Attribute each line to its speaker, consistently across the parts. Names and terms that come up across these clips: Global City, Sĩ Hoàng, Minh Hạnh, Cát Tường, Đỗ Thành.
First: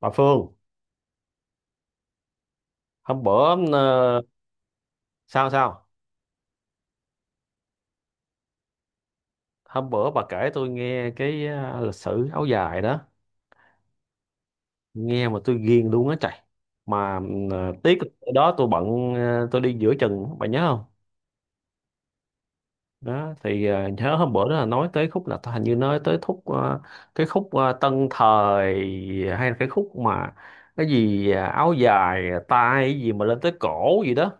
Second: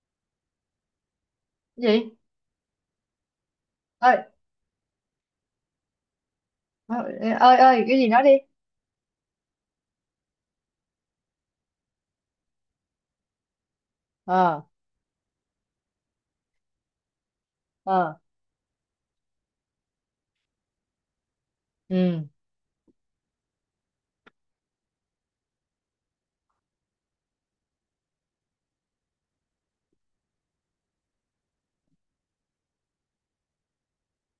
Speaker 1: Bà Phương,
Speaker 2: Gì?
Speaker 1: hôm bữa
Speaker 2: Ơi
Speaker 1: ờ, sao sao
Speaker 2: ơi ơi, cái gì, nói đi.
Speaker 1: hôm bữa bà kể tôi nghe cái lịch sử áo dài đó,
Speaker 2: Ờ.
Speaker 1: nghe mà tôi ghiền luôn á trời. Mà tiếc
Speaker 2: Ờ.
Speaker 1: là đó tôi bận, tôi đi giữa chừng bà nhớ không?
Speaker 2: Ừ.
Speaker 1: Đó thì nhớ hôm bữa đó là nói tới khúc, là hình như nói tới khúc cái khúc tân thời, hay là cái khúc mà cái gì áo dài tay gì mà lên tới cổ gì đó.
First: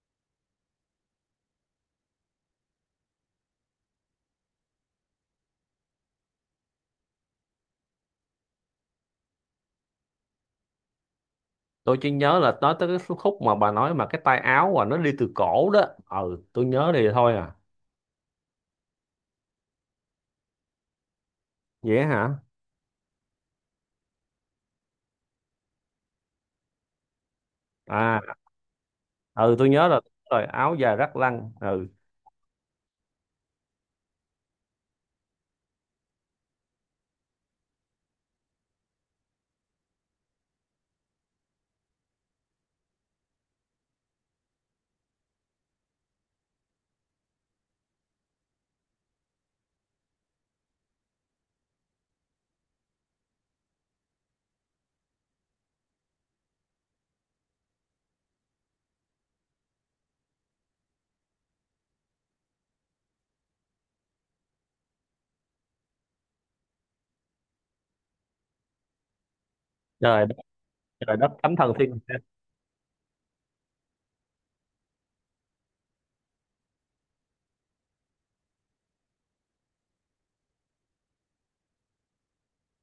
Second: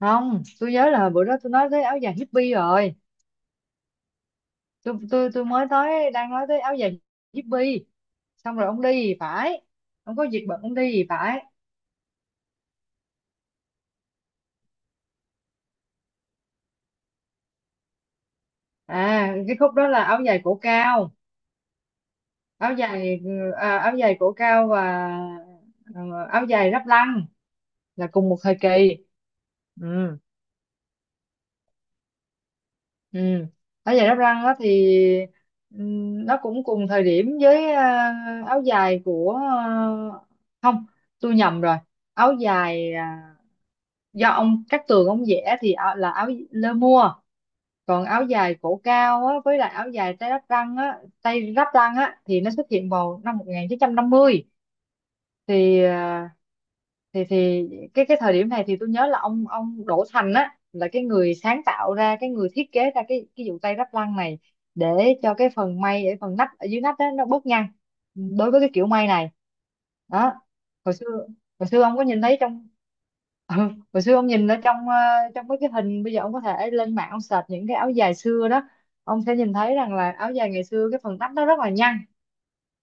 Speaker 2: Không, tôi nhớ là bữa đó tôi nói tới áo dài hippie rồi. Tôi mới nói đang nói tới áo dài hippie. Xong rồi ông đi thì phải. Không có việc bận ông đi thì phải.
Speaker 1: Tôi chỉ nhớ là nói tới cái số khúc mà bà nói mà cái tay áo và nó đi từ cổ đó. Ừ, tôi nhớ thì thôi à.
Speaker 2: À, cái khúc đó là áo dài cổ cao.
Speaker 1: Vậy hả?
Speaker 2: áo dài Áo dài cổ cao và ờ, áo dài ráp lăng là cùng
Speaker 1: À,
Speaker 2: một thời kỳ.
Speaker 1: ừ tôi nhớ là
Speaker 2: Ừ.
Speaker 1: rồi áo dài rắc lăng, ừ.
Speaker 2: Ừ. Áo dài đắp răng á thì nó cũng cùng thời điểm với áo dài của không, tôi nhầm rồi. Áo dài do ông Cát Tường ông vẽ thì áo- là áo lơ mua. Còn áo dài cổ cao á, với lại áo dài tay đắp răng á, tay đắp răng á thì nó xuất hiện vào năm 1950. Thì à, thì thì cái thời điểm này thì tôi nhớ là ông Đỗ Thành á là cái người sáng tạo ra cái người thiết kế ra cái vụ tay ráp lăng này, để cho cái phần may, để phần nách ở dưới nách đó nó bớt nhăn đối với cái kiểu may này.
Speaker 1: Trời
Speaker 2: Đó,
Speaker 1: đất.
Speaker 2: hồi xưa,
Speaker 1: Trời đất thánh
Speaker 2: hồi
Speaker 1: thần
Speaker 2: xưa ông
Speaker 1: thiên
Speaker 2: có
Speaker 1: địa.
Speaker 2: nhìn thấy trong ừ, hồi xưa ông nhìn ở trong trong mấy cái hình. Bây giờ ông có thể lên mạng ông search những cái áo dài xưa đó, ông sẽ nhìn thấy rằng là áo dài ngày xưa cái phần nách nó rất là nhăn.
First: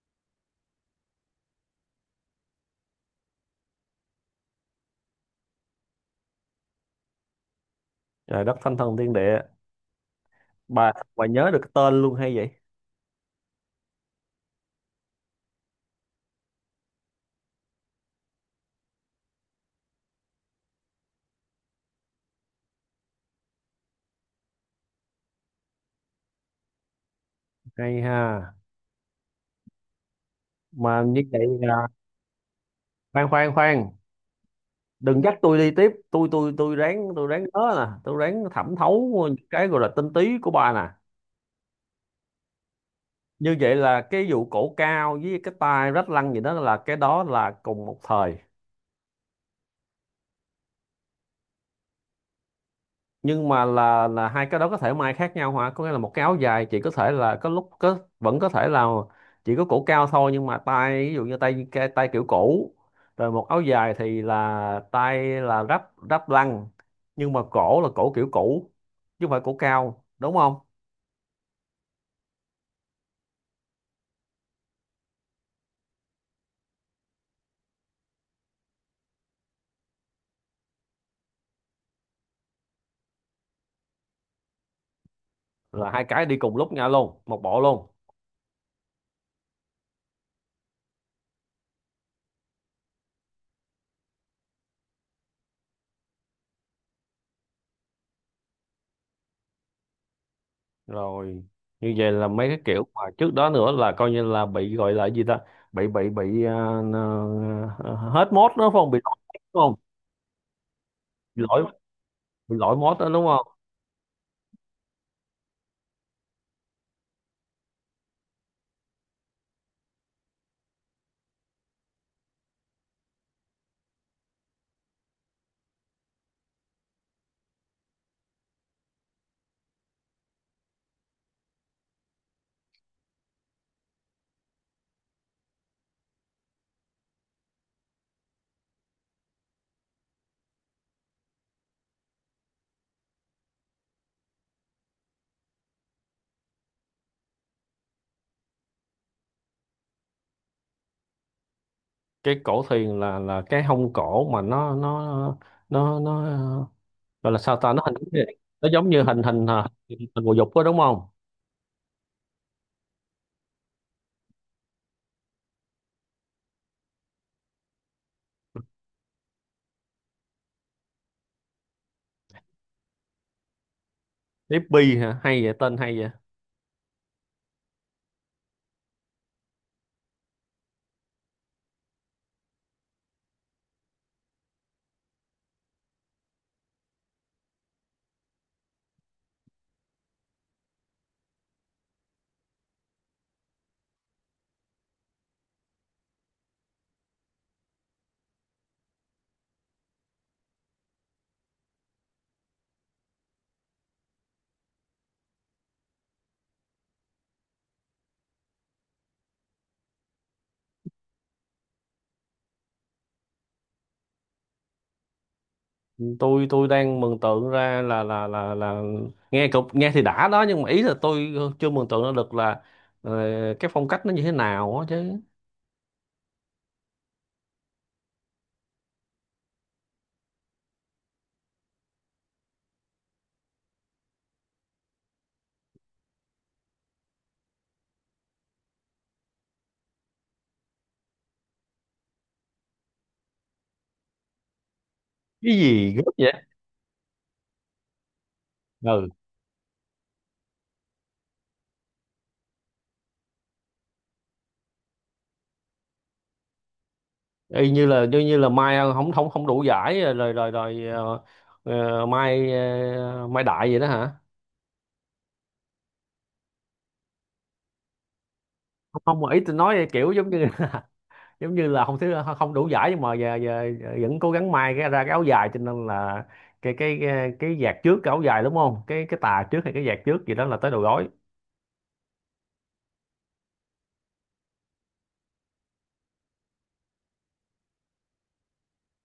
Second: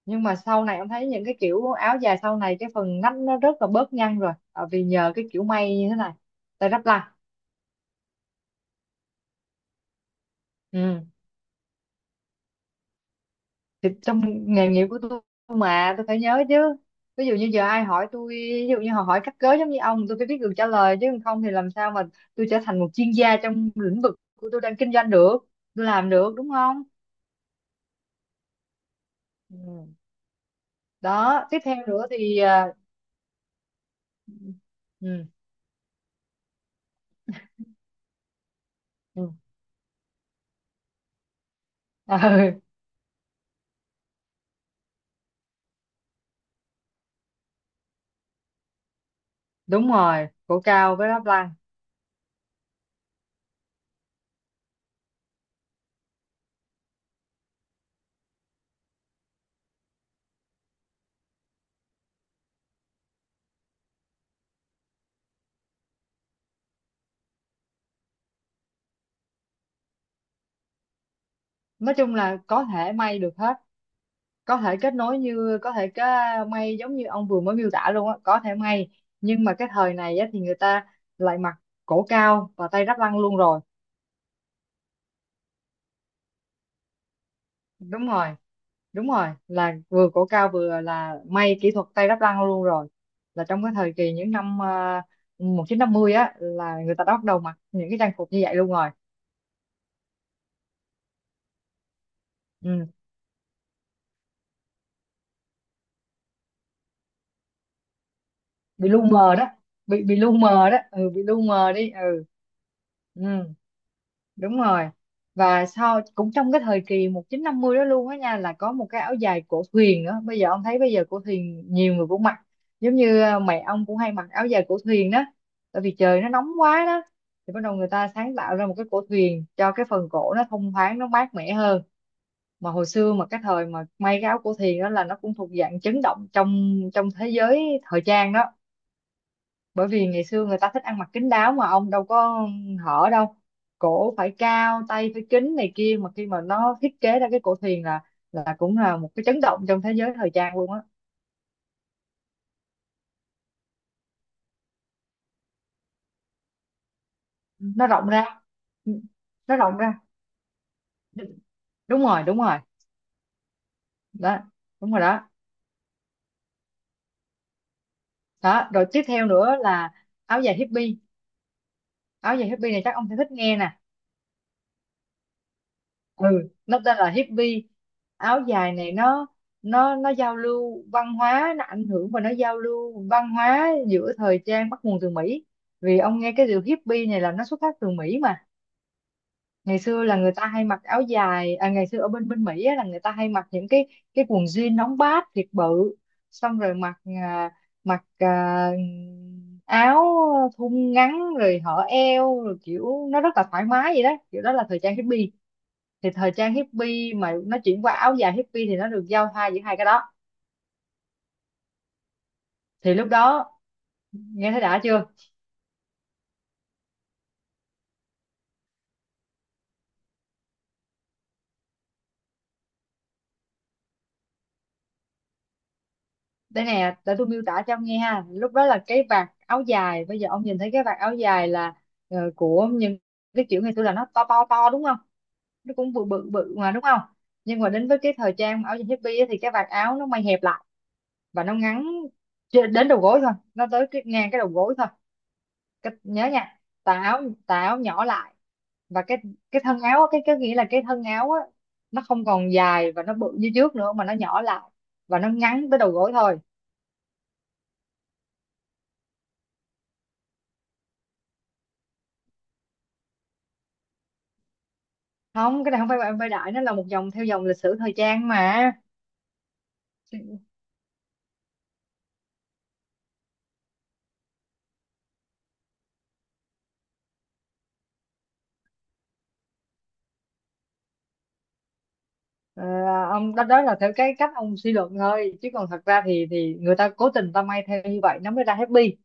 Speaker 2: Nhưng mà sau này em thấy những cái kiểu áo dài sau này cái phần nách nó rất là bớt nhăn rồi. Ờ, Vì nhờ cái kiểu may như thế này, tay đắp lại.
Speaker 1: Trời đất thánh thần thiên địa, bà
Speaker 2: Ừ.
Speaker 1: bà nhớ được cái tên luôn hay vậy.
Speaker 2: Thì trong nghề nghiệp của tôi mà tôi phải nhớ chứ. Ví dụ như giờ ai hỏi tôi, ví dụ như họ hỏi cắt cớ giống như ông, tôi phải biết được trả lời, chứ không thì làm sao mà tôi trở thành một chuyên gia trong lĩnh vực của tôi đang kinh doanh được. Tôi làm được, đúng không?
Speaker 1: Hay ha.
Speaker 2: Ừ.
Speaker 1: Mà như vậy
Speaker 2: Đó, tiếp theo
Speaker 1: là,
Speaker 2: nữa thì
Speaker 1: khoan khoan khoan, đừng
Speaker 2: ừ.
Speaker 1: dắt tôi đi tiếp, tôi ráng, tôi ráng nhớ nè, tôi ráng thẩm
Speaker 2: Ừ.
Speaker 1: thấu những cái gọi là tinh túy của bà nè.
Speaker 2: Ừ,
Speaker 1: Như vậy là cái vụ cổ cao với cái tai rách lăn gì đó, là cái đó là cùng một thời.
Speaker 2: đúng rồi, cổ cao với đắp lăng.
Speaker 1: Nhưng mà là hai cái đó có thể may khác nhau hả? Có nghĩa là một cái áo dài chỉ có thể là có lúc có vẫn có thể là chỉ có cổ cao thôi, nhưng mà tai ví dụ như tay, cái tay kiểu cổ, rồi một áo dài thì là tay là ráp ráp lăn, nhưng mà cổ là cổ kiểu cũ, chứ không phải cổ cao, đúng không?
Speaker 2: Nói chung là có thể may được hết, có thể kết nối, như có thể cái may giống như ông vừa mới miêu tả luôn á, có thể may. Nhưng mà cái thời này á, thì người ta lại mặc cổ cao và tay ráp lăng luôn rồi.
Speaker 1: Là hai cái đi cùng lúc nhau luôn, một bộ luôn.
Speaker 2: Đúng rồi, đúng rồi, là vừa cổ cao vừa là may kỹ thuật tay đắp lăng luôn rồi. Là trong cái thời kỳ những năm 1950 á, là người ta đã bắt đầu mặc những cái trang phục như vậy luôn rồi.
Speaker 1: Rồi như vậy là mấy cái kiểu
Speaker 2: Ừ.
Speaker 1: mà trước đó nữa là coi như là bị gọi là gì ta, bị bị bị à, hết mốt đó phải
Speaker 2: Bị
Speaker 1: không, bị
Speaker 2: lu
Speaker 1: lỗi
Speaker 2: mờ
Speaker 1: mốt
Speaker 2: đó.
Speaker 1: đúng không?
Speaker 2: Bị lu mờ đó. Ừ, bị lu
Speaker 1: Bị lỗi,
Speaker 2: mờ đi. Ừ.
Speaker 1: bị lỗi mốt đó
Speaker 2: Ừ,
Speaker 1: đúng không?
Speaker 2: đúng rồi. Và sau cũng trong cái thời kỳ 1950 đó luôn á nha, là có một cái áo dài cổ thuyền nữa. Bây giờ ông thấy, bây giờ cổ thuyền nhiều người cũng mặc, giống như mẹ ông cũng hay mặc áo dài cổ thuyền đó. Tại vì trời nó nóng quá đó, thì bắt đầu người ta sáng tạo ra một cái cổ thuyền cho cái phần cổ nó thông thoáng, nó mát mẻ hơn. Mà hồi xưa mà cái thời mà may cái áo cổ thuyền đó, là nó cũng thuộc dạng chấn động trong trong thế giới thời trang đó. Bởi vì ngày xưa người ta thích ăn mặc kín đáo, mà ông đâu có hở đâu, cổ phải cao tay phải kín này kia, mà khi mà nó thiết kế ra cái cổ thuyền là cũng là một cái chấn động trong thế giới thời trang luôn á.
Speaker 1: Cái cổ thuyền là cái hông cổ mà nó gọi là sao
Speaker 2: Ừ.
Speaker 1: ta, nó
Speaker 2: Nó rộng
Speaker 1: hình,
Speaker 2: ra.
Speaker 1: nó giống như hình hình
Speaker 2: Nó rộng ra.
Speaker 1: hình bồ dục đó đúng không?
Speaker 2: Đúng rồi, đúng rồi đó, đúng rồi đó. Đó rồi, tiếp theo nữa là áo dài hippie. Áo dài hippie này chắc ông sẽ thích nghe nè.
Speaker 1: Tiếp bi hả, hay vậy, tên hay vậy.
Speaker 2: Ừ, nó tên là hippie. Áo dài này nó giao lưu văn hóa, nó ảnh hưởng và nó giao lưu văn hóa giữa thời trang bắt nguồn từ Mỹ. Vì ông nghe cái điều hippie này là nó xuất phát từ Mỹ mà. Ngày xưa là người ta hay mặc áo dài ngày xưa ở bên bên Mỹ á, là người ta hay mặc những cái quần jean nóng bát thiệt bự. Xong rồi mặc à, áo thun ngắn, rồi hở eo, rồi kiểu nó rất là thoải mái vậy đó, kiểu đó là thời trang hippie. Thì thời trang hippie mà nó chuyển qua áo dài hippie thì nó được giao thoa giữa hai cái đó. Thì lúc đó, nghe thấy đã chưa?
Speaker 1: Tôi đang mường tượng ra là là nghe cục, nghe thì đã đó, nhưng mà ý là tôi chưa mường tượng ra được là ờ, cái phong cách nó như thế nào á chứ.
Speaker 2: Đây nè, để tôi miêu tả cho ông nghe ha. Lúc đó là cái vạt áo dài, bây giờ ông nhìn thấy cái vạt áo dài là của những cái kiểu ngày xưa là nó to to to, đúng không? Nó cũng bự bự bự mà, đúng không? Nhưng mà đến với cái thời trang áo dài hippie á, thì cái vạt áo nó may hẹp lại và nó ngắn, trên- đến đầu gối thôi, nó tới cái ngang cái đầu gối thôi.
Speaker 1: Cái gì
Speaker 2: Cái-
Speaker 1: gấp
Speaker 2: nhớ
Speaker 1: vậy?
Speaker 2: nha, tà áo, tà áo nhỏ lại. Và
Speaker 1: Ừ,
Speaker 2: cái thân áo á, cái nghĩa là cái thân áo á, nó không còn dài và nó bự như trước nữa mà nó nhỏ lại, và nó ngắn tới đầu gối thôi.
Speaker 1: y như là như như là mai không không không đủ giải rồi rồi rồi, rồi, mai mai đại vậy đó hả?
Speaker 2: Không, cái này không phải bạn vai đại, nó là một dòng theo dòng lịch sử thời trang mà.
Speaker 1: Không không, mà ý tôi nói kiểu giống như giống như là không thứ không đủ giải, nhưng mà giờ, vẫn cố gắng may cái ra cái áo dài, cho nên là cái vạt trước cái áo dài, đúng không, cái tà trước hay cái vạt trước gì đó là tới đầu gối.
Speaker 2: Ờ, ông, đó đó là theo cái cách ông suy luận thôi, chứ còn thật ra thì người ta cố tình ta may theo như vậy nó mới ra happy.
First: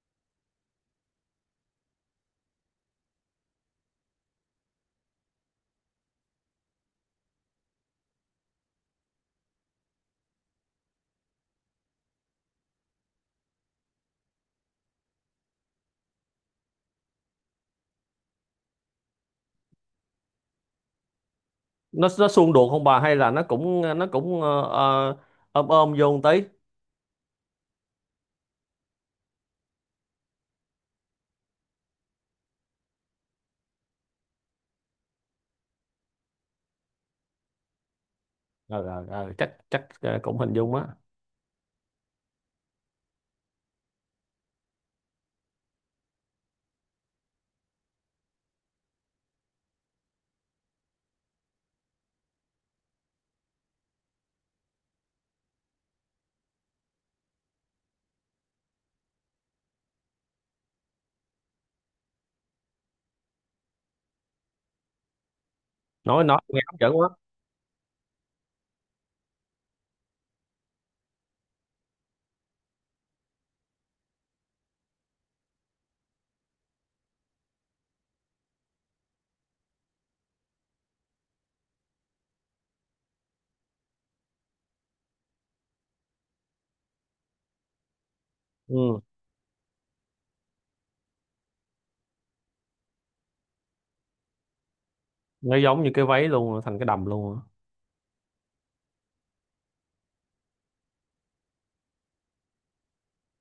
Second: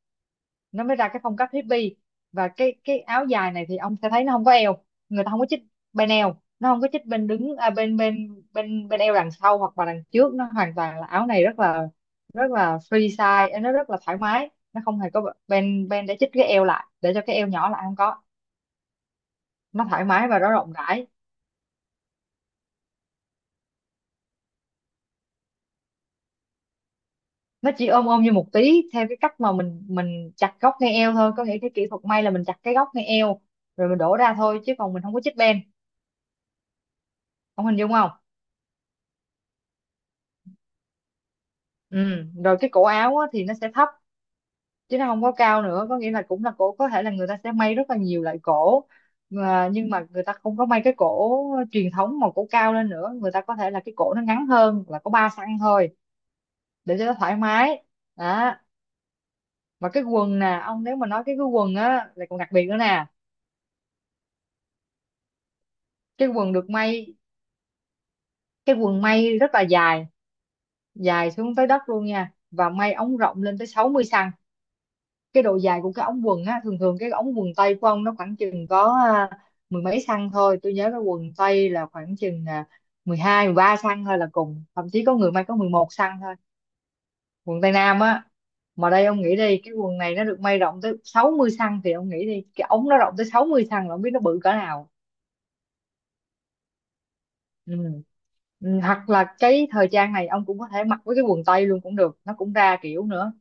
Speaker 2: Nó mới ra cái phong cách hippie. Và cái áo dài này thì ông sẽ thấy nó không có eo. Người ta không có chích bên eo, nó không có chích bên đứng, à, bên bên bên bên eo đằng sau hoặc là đằng trước, nó hoàn toàn là áo này rất là free size, nó rất là thoải mái, nó không hề có bên bên để chích cái eo lại để cho cái eo nhỏ lại, không có, nó thoải mái và nó rộng rãi.
Speaker 1: Nó xung đột không bà, hay là nó cũng ôm ôm vô một tí?
Speaker 2: Nó chỉ ôm ôm như một tí theo cái cách mà mình chặt góc ngay eo thôi, có nghĩa cái kỹ thuật may là mình chặt cái góc ngay eo rồi mình đổ ra thôi chứ còn mình không có chích bên. Ông hình dung không?
Speaker 1: Ờ, Chắc chắc cũng hình dung á.
Speaker 2: Ừ. Rồi cái cổ áo á, thì nó sẽ thấp chứ nó không có cao nữa, có nghĩa là cũng là cổ có thể là người ta sẽ may rất là nhiều loại cổ. Mà- nhưng mà người ta không có may cái cổ truyền thống mà cổ cao lên nữa, người ta có thể là cái cổ nó ngắn hơn, là có 3 xăng thôi, để cho nó thoải mái. Đó. Và cái quần nè ông, nếu mà nói cái quần á là còn đặc biệt nữa nè.
Speaker 1: nói
Speaker 2: Cái
Speaker 1: nói
Speaker 2: quần
Speaker 1: nghe
Speaker 2: được
Speaker 1: hấp dẫn
Speaker 2: may,
Speaker 1: quá.
Speaker 2: cái quần may rất là dài, dài xuống tới đất luôn nha, và may ống rộng lên tới 60 xăng. Cái độ dài của cái ống quần á, thường thường cái ống quần tây của ông nó khoảng chừng có mười mấy xăng thôi. Tôi nhớ cái quần tây là khoảng chừng 12, 13 xăng thôi là cùng, thậm chí có người may có 11 xăng thôi. Quần tây nam á. Mà
Speaker 1: Ừ,
Speaker 2: đây ông nghĩ đi, cái quần này nó được may rộng tới 60 xăng, thì ông nghĩ đi cái ống nó rộng tới 60 xăng là ông biết nó bự cỡ nào.
Speaker 1: nó giống như cái váy luôn, thành cái đầm luôn á.
Speaker 2: Ừ. Ừ, hoặc là cái thời trang này ông cũng có thể mặc với cái quần tây luôn cũng được, nó cũng ra kiểu nữa.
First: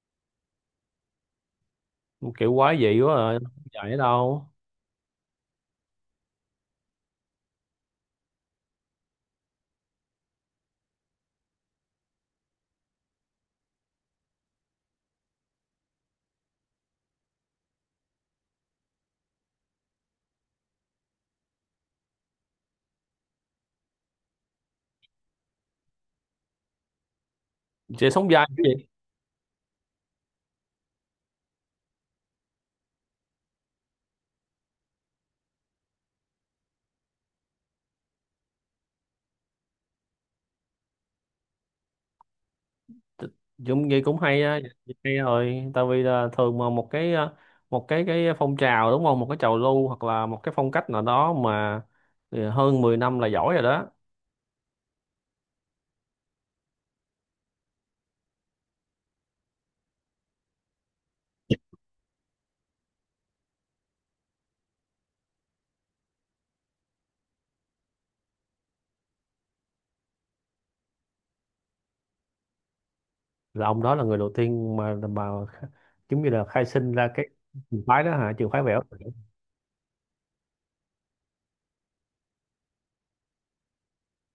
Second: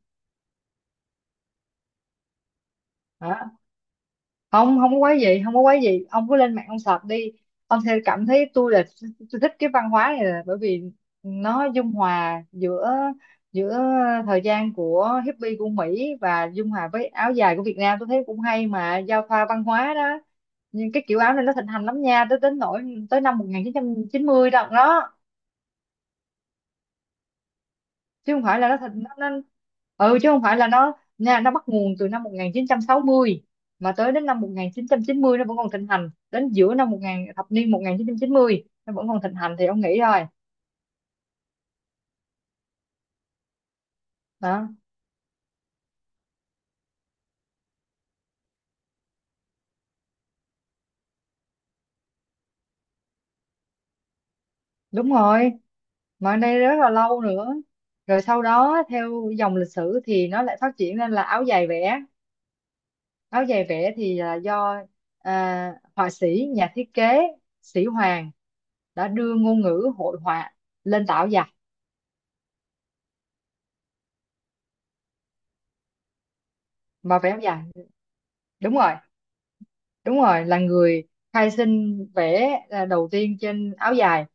Speaker 1: Kiểu quá dị quá
Speaker 2: Đó,
Speaker 1: rồi, không dài ở đâu.
Speaker 2: không không có quái gì, không có quái gì, ông cứ lên mạng ông search đi. Ông sẽ cảm thấy tôi là, tôi thích cái văn hóa này là bởi vì nó dung hòa giữa giữa thời gian của hippie của Mỹ và dung hòa với áo dài của Việt Nam. Tôi thấy cũng hay mà, giao thoa văn hóa đó. Nhưng cái kiểu áo này nó thịnh hành lắm nha, tới đến nỗi tới năm một nghìn chín chín trăm chín mươi đó đó,
Speaker 1: Chị sống
Speaker 2: chứ không
Speaker 1: dai
Speaker 2: phải
Speaker 1: cái
Speaker 2: là nó
Speaker 1: gì.
Speaker 2: thành nó. Ừ, chứ không phải là nó nha, nó bắt nguồn từ năm 1960 mà tới đến năm 1990 nó vẫn còn thịnh hành, đến giữa năm 1000 thập niên một nghìn chín chín trăm chín mươi nó vẫn còn thịnh hành, thì ông nghĩ rồi
Speaker 1: Dũng vậy cũng hay á.
Speaker 2: đó.
Speaker 1: Hay rồi, tại vì là thường mà một cái một cái phong trào, đúng không, một cái trào lưu hoặc là một cái phong cách nào đó mà hơn 10 năm là giỏi rồi đó.
Speaker 2: Đúng rồi, mà ở đây rất là lâu nữa. Rồi sau đó theo dòng lịch sử thì nó lại phát triển lên là áo dài vẽ. Áo dài vẽ thì là do họa sĩ, nhà thiết kế Sĩ Hoàng đã đưa ngôn ngữ hội họa lên tà áo dài,
Speaker 1: Là ông đó là người đầu tiên mà giống như là khai sinh ra
Speaker 2: mà
Speaker 1: cái
Speaker 2: vẽ áo dài.
Speaker 1: trường phái đó hả, trường phái vẽ
Speaker 2: Đúng
Speaker 1: ốc
Speaker 2: rồi,
Speaker 1: biển.
Speaker 2: đúng rồi, là người khai sinh vẽ đầu tiên trên áo dài.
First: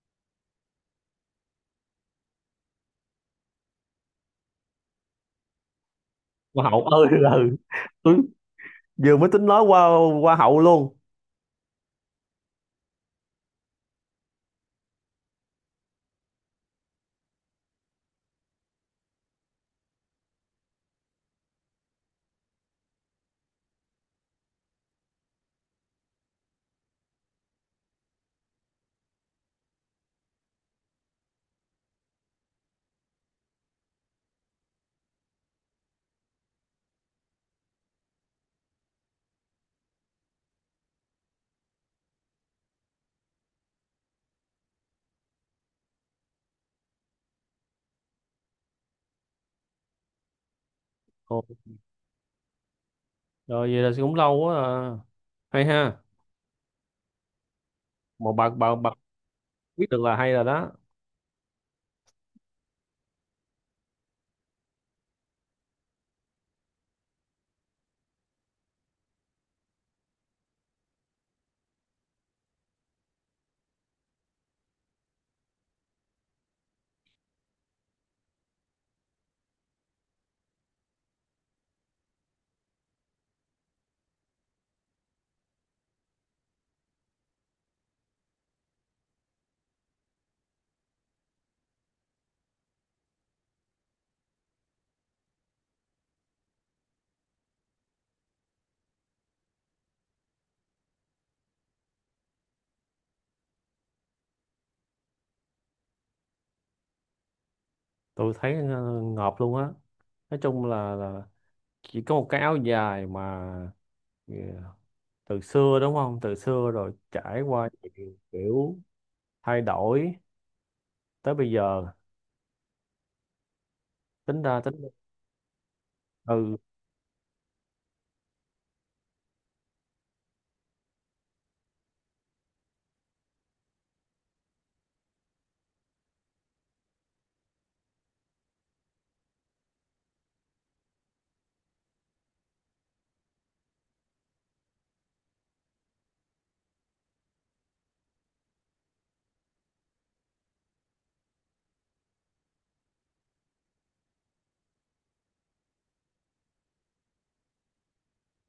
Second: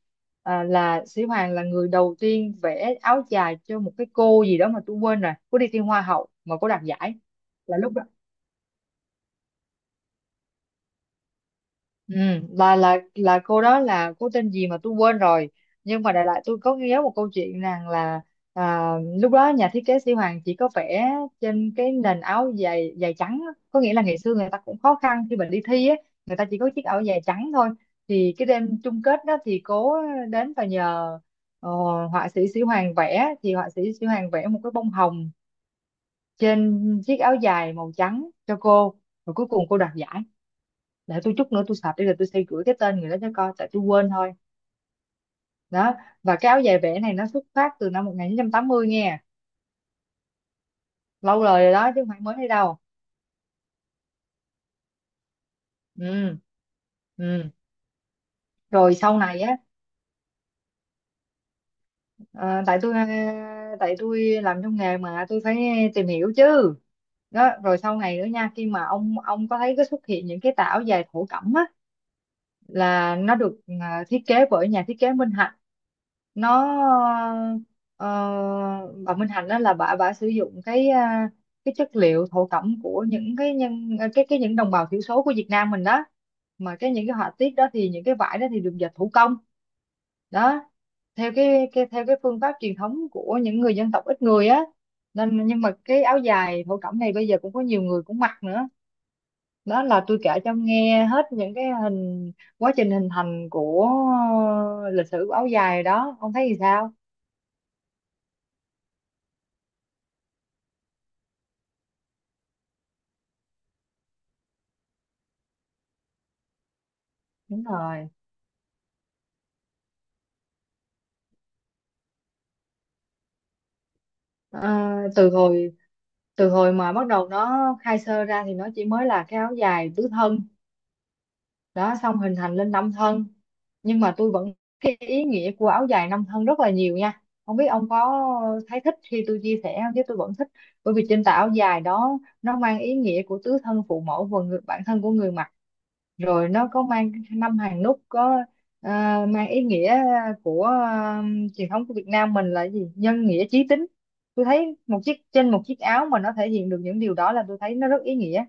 Speaker 2: Là Sĩ Hoàng là người đầu tiên vẽ áo dài cho một cái cô gì đó mà tôi quên rồi, cô đi thi hoa hậu mà cô
Speaker 1: Hoa hậu
Speaker 2: đạt
Speaker 1: ơi,
Speaker 2: giải,
Speaker 1: là
Speaker 2: là lúc đó.
Speaker 1: tôi vừa mới tính nói qua hoa hậu luôn.
Speaker 2: Ừ, là cô đó là cô tên gì mà tôi quên rồi, nhưng mà đại loại tôi có nhớ một câu chuyện rằng là à, lúc đó nhà thiết kế Sĩ Hoàng chỉ có vẽ trên cái nền áo dài dài trắng á. Có nghĩa là ngày xưa người ta cũng khó khăn khi mà đi thi á, người ta chỉ có chiếc áo dài trắng thôi. Thì cái đêm chung kết đó thì cô đến và nhờ ờ, họa sĩ Sĩ Hoàng vẽ, thì họa sĩ Sĩ Hoàng vẽ một cái bông hồng trên chiếc áo dài màu trắng cho cô, rồi cuối cùng cô đoạt giải. Để tôi chút nữa tôi sạch đi rồi tôi sẽ gửi cái tên người đó cho coi, tại tôi quên thôi. Đó, và cái áo dài vẽ này nó xuất phát từ năm 1980 nghe,
Speaker 1: Ồ,
Speaker 2: lâu đời rồi đó chứ không phải mới đây đâu.
Speaker 1: rồi vậy là cũng lâu quá à. Hay ha.
Speaker 2: Ừ. Ừ.
Speaker 1: Mà bà
Speaker 2: Rồi sau này á,
Speaker 1: biết được là hay rồi đó.
Speaker 2: ờ, tại tôi tại tôi làm trong nghề mà tôi phải tìm hiểu chứ. Đó, rồi sau này nữa nha, khi mà ông có thấy cái xuất hiện những cái tà áo dài thổ cẩm á, là nó được thiết kế bởi nhà thiết kế Minh Hạnh. Nó ờ, bà Minh Hạnh đó là bà sử dụng cái cái chất liệu thổ cẩm của những cái nhân cái những đồng bào thiểu số của Việt Nam mình đó, mà cái những cái họa tiết đó thì những cái vải đó thì được dệt thủ công. Đó, theo cái theo cái phương pháp truyền thống của những người dân tộc ít người á, nên nhưng mà cái áo dài thổ cẩm này bây giờ cũng có nhiều người cũng mặc nữa. Đó là tôi kể cho ông nghe hết những cái hình, quá trình hình thành của lịch sử của áo dài đó, ông thấy thì sao?
Speaker 1: Tôi thấy ngợp luôn á. Nói chung là chỉ có một cái áo dài mà ờ, từ xưa, đúng không, từ xưa rồi trải
Speaker 2: Đúng
Speaker 1: qua
Speaker 2: rồi.
Speaker 1: nhiều kiểu thay đổi tới bây giờ, tính ra tính,
Speaker 2: Từ hồi từ
Speaker 1: ừ.
Speaker 2: hồi mà bắt đầu nó khai sơ ra thì nó chỉ mới là cái áo dài tứ thân, đó, xong hình thành lên năm thân. Nhưng mà tôi vẫn, cái ý nghĩa của áo dài năm thân rất là nhiều nha, không biết ông có thấy thích khi tôi chia sẻ không chứ tôi vẫn thích. Bởi vì trên tà áo dài đó nó mang ý nghĩa của tứ thân phụ mẫu và người, bản thân của người mặc. Rồi nó có mang năm hàng nút, có ờ, mang ý nghĩa của truyền thống của Việt Nam mình là gì, nhân nghĩa chí tín. Tôi thấy một chiếc, trên một chiếc áo mà nó thể hiện được những điều đó là tôi thấy nó rất ý nghĩa.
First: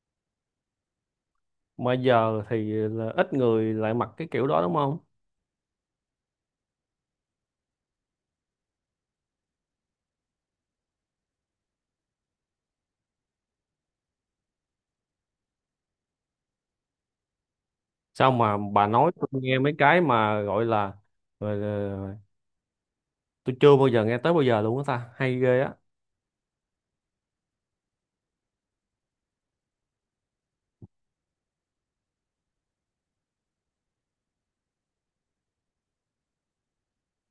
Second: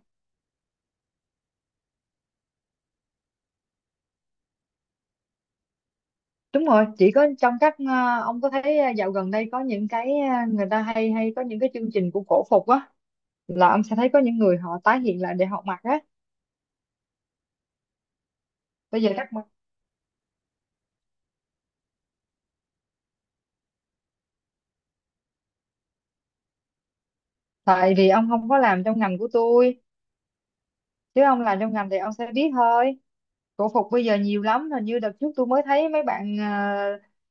Speaker 1: Mà giờ thì là ít người lại mặc cái kiểu đó đúng không?
Speaker 2: Đúng rồi, chỉ có trong các ông có thấy dạo gần đây có những cái người ta hay hay có những cái chương trình của cổ phục á, là ông sẽ thấy có những người họ tái hiện lại để họ mặc á.
Speaker 1: Sao mà bà
Speaker 2: Bây giờ
Speaker 1: nói tôi
Speaker 2: các bạn-
Speaker 1: nghe mấy cái mà gọi là, rồi là- tôi chưa bao giờ nghe tới bao giờ luôn á ta, hay ghê á.
Speaker 2: tại vì ông không có làm trong ngành của tôi, chứ ông làm trong ngành thì ông sẽ biết thôi. Cổ phục bây giờ nhiều lắm, hình như đợt trước tôi mới thấy mấy bạn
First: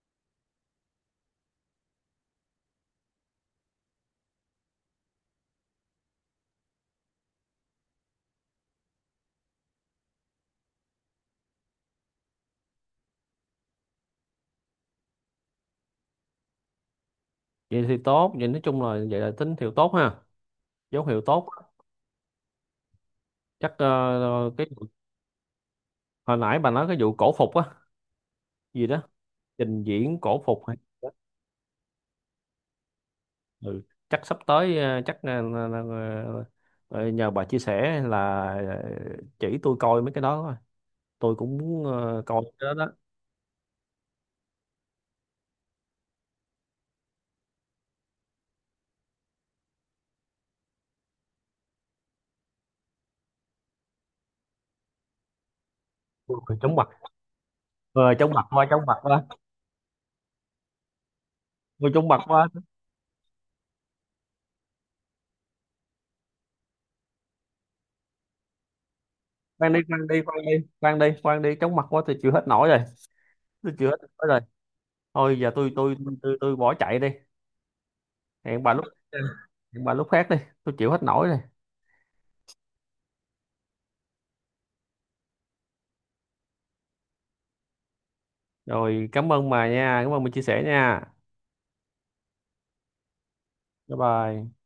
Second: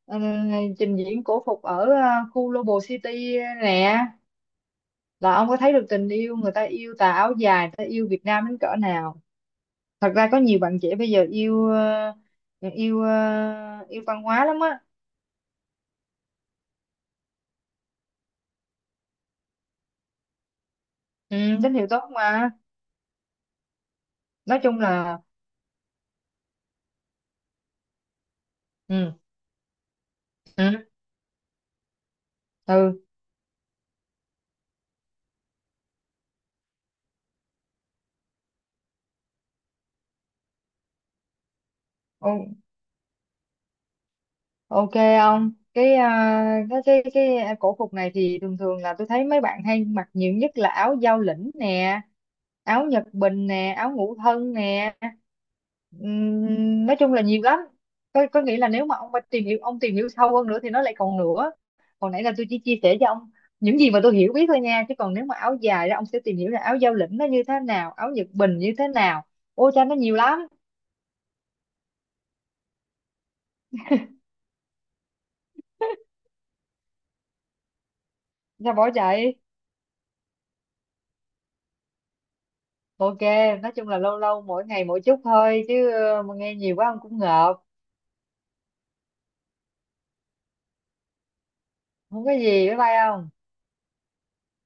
Speaker 2: ờ, ờ, trình diễn cổ phục ở khu Global City nè, là ông có thấy được tình yêu người ta yêu tà áo dài, người ta yêu Việt Nam đến cỡ nào. Thật ra có nhiều bạn trẻ bây giờ yêu yêu yêu văn hóa lắm á.
Speaker 1: Vậy thì tốt, vậy nói chung là vậy là tín hiệu tốt ha, dấu hiệu
Speaker 2: Ừ,
Speaker 1: tốt á.
Speaker 2: tín hiệu tốt mà.
Speaker 1: Chắc
Speaker 2: Nói
Speaker 1: cái
Speaker 2: chung là
Speaker 1: hồi nãy bà nói cái vụ cổ phục á gì đó,
Speaker 2: ừ.
Speaker 1: trình diễn cổ phục hay
Speaker 2: Ừ.
Speaker 1: gì đó. Ừ. Chắc sắp tới chắc nhờ bà chia sẻ là ờ, chỉ tôi coi mấy cái đó thôi, tôi cũng muốn coi
Speaker 2: Ừ.
Speaker 1: cái đó đó.
Speaker 2: Ok, ông cái cái cổ phục này thì thường thường là tôi thấy mấy bạn hay mặc nhiều nhất là áo giao lĩnh nè, áo Nhật Bình nè, áo ngũ thân nè.
Speaker 1: Tôi cũng,
Speaker 2: Nói chung là nhiều lắm.
Speaker 1: ờ
Speaker 2: có
Speaker 1: chóng
Speaker 2: có
Speaker 1: mặt
Speaker 2: nghĩa
Speaker 1: quá,
Speaker 2: là
Speaker 1: chóng
Speaker 2: nếu
Speaker 1: mặt
Speaker 2: mà ông mà
Speaker 1: quá.
Speaker 2: tìm hiểu, ông tìm hiểu sâu hơn nữa thì nó lại còn nữa.
Speaker 1: Ôi, chóng
Speaker 2: Hồi
Speaker 1: mặt
Speaker 2: nãy là tôi
Speaker 1: quá.
Speaker 2: chỉ chia sẻ cho ông những gì mà tôi hiểu biết thôi nha, chứ còn nếu mà áo dài đó ông sẽ tìm hiểu là áo giao lĩnh nó như thế nào, áo Nhật Bình như thế nào,
Speaker 1: Khoan
Speaker 2: ôi
Speaker 1: đi
Speaker 2: cha nó
Speaker 1: khoan
Speaker 2: nhiều
Speaker 1: đi khoan
Speaker 2: lắm.
Speaker 1: đi khoan đi khoan đi chóng mặt quá, tôi chịu hết nổi rồi, tôi chịu hết nổi rồi. Thôi giờ tôi bỏ chạy đi, hẹn
Speaker 2: Sao
Speaker 1: bà lúc
Speaker 2: bỏ chạy?
Speaker 1: hẹn bà lúc khác đi, tôi chịu hết nổi rồi.
Speaker 2: Ok, nói chung là lâu lâu mỗi ngày mỗi chút thôi chứ mà nghe nhiều quá ông cũng ngợp.
Speaker 1: Rồi cảm ơn bà nha, cảm ơn mình chia sẻ nha.
Speaker 2: Không có gì, bye bye ông.
Speaker 1: Bye bye.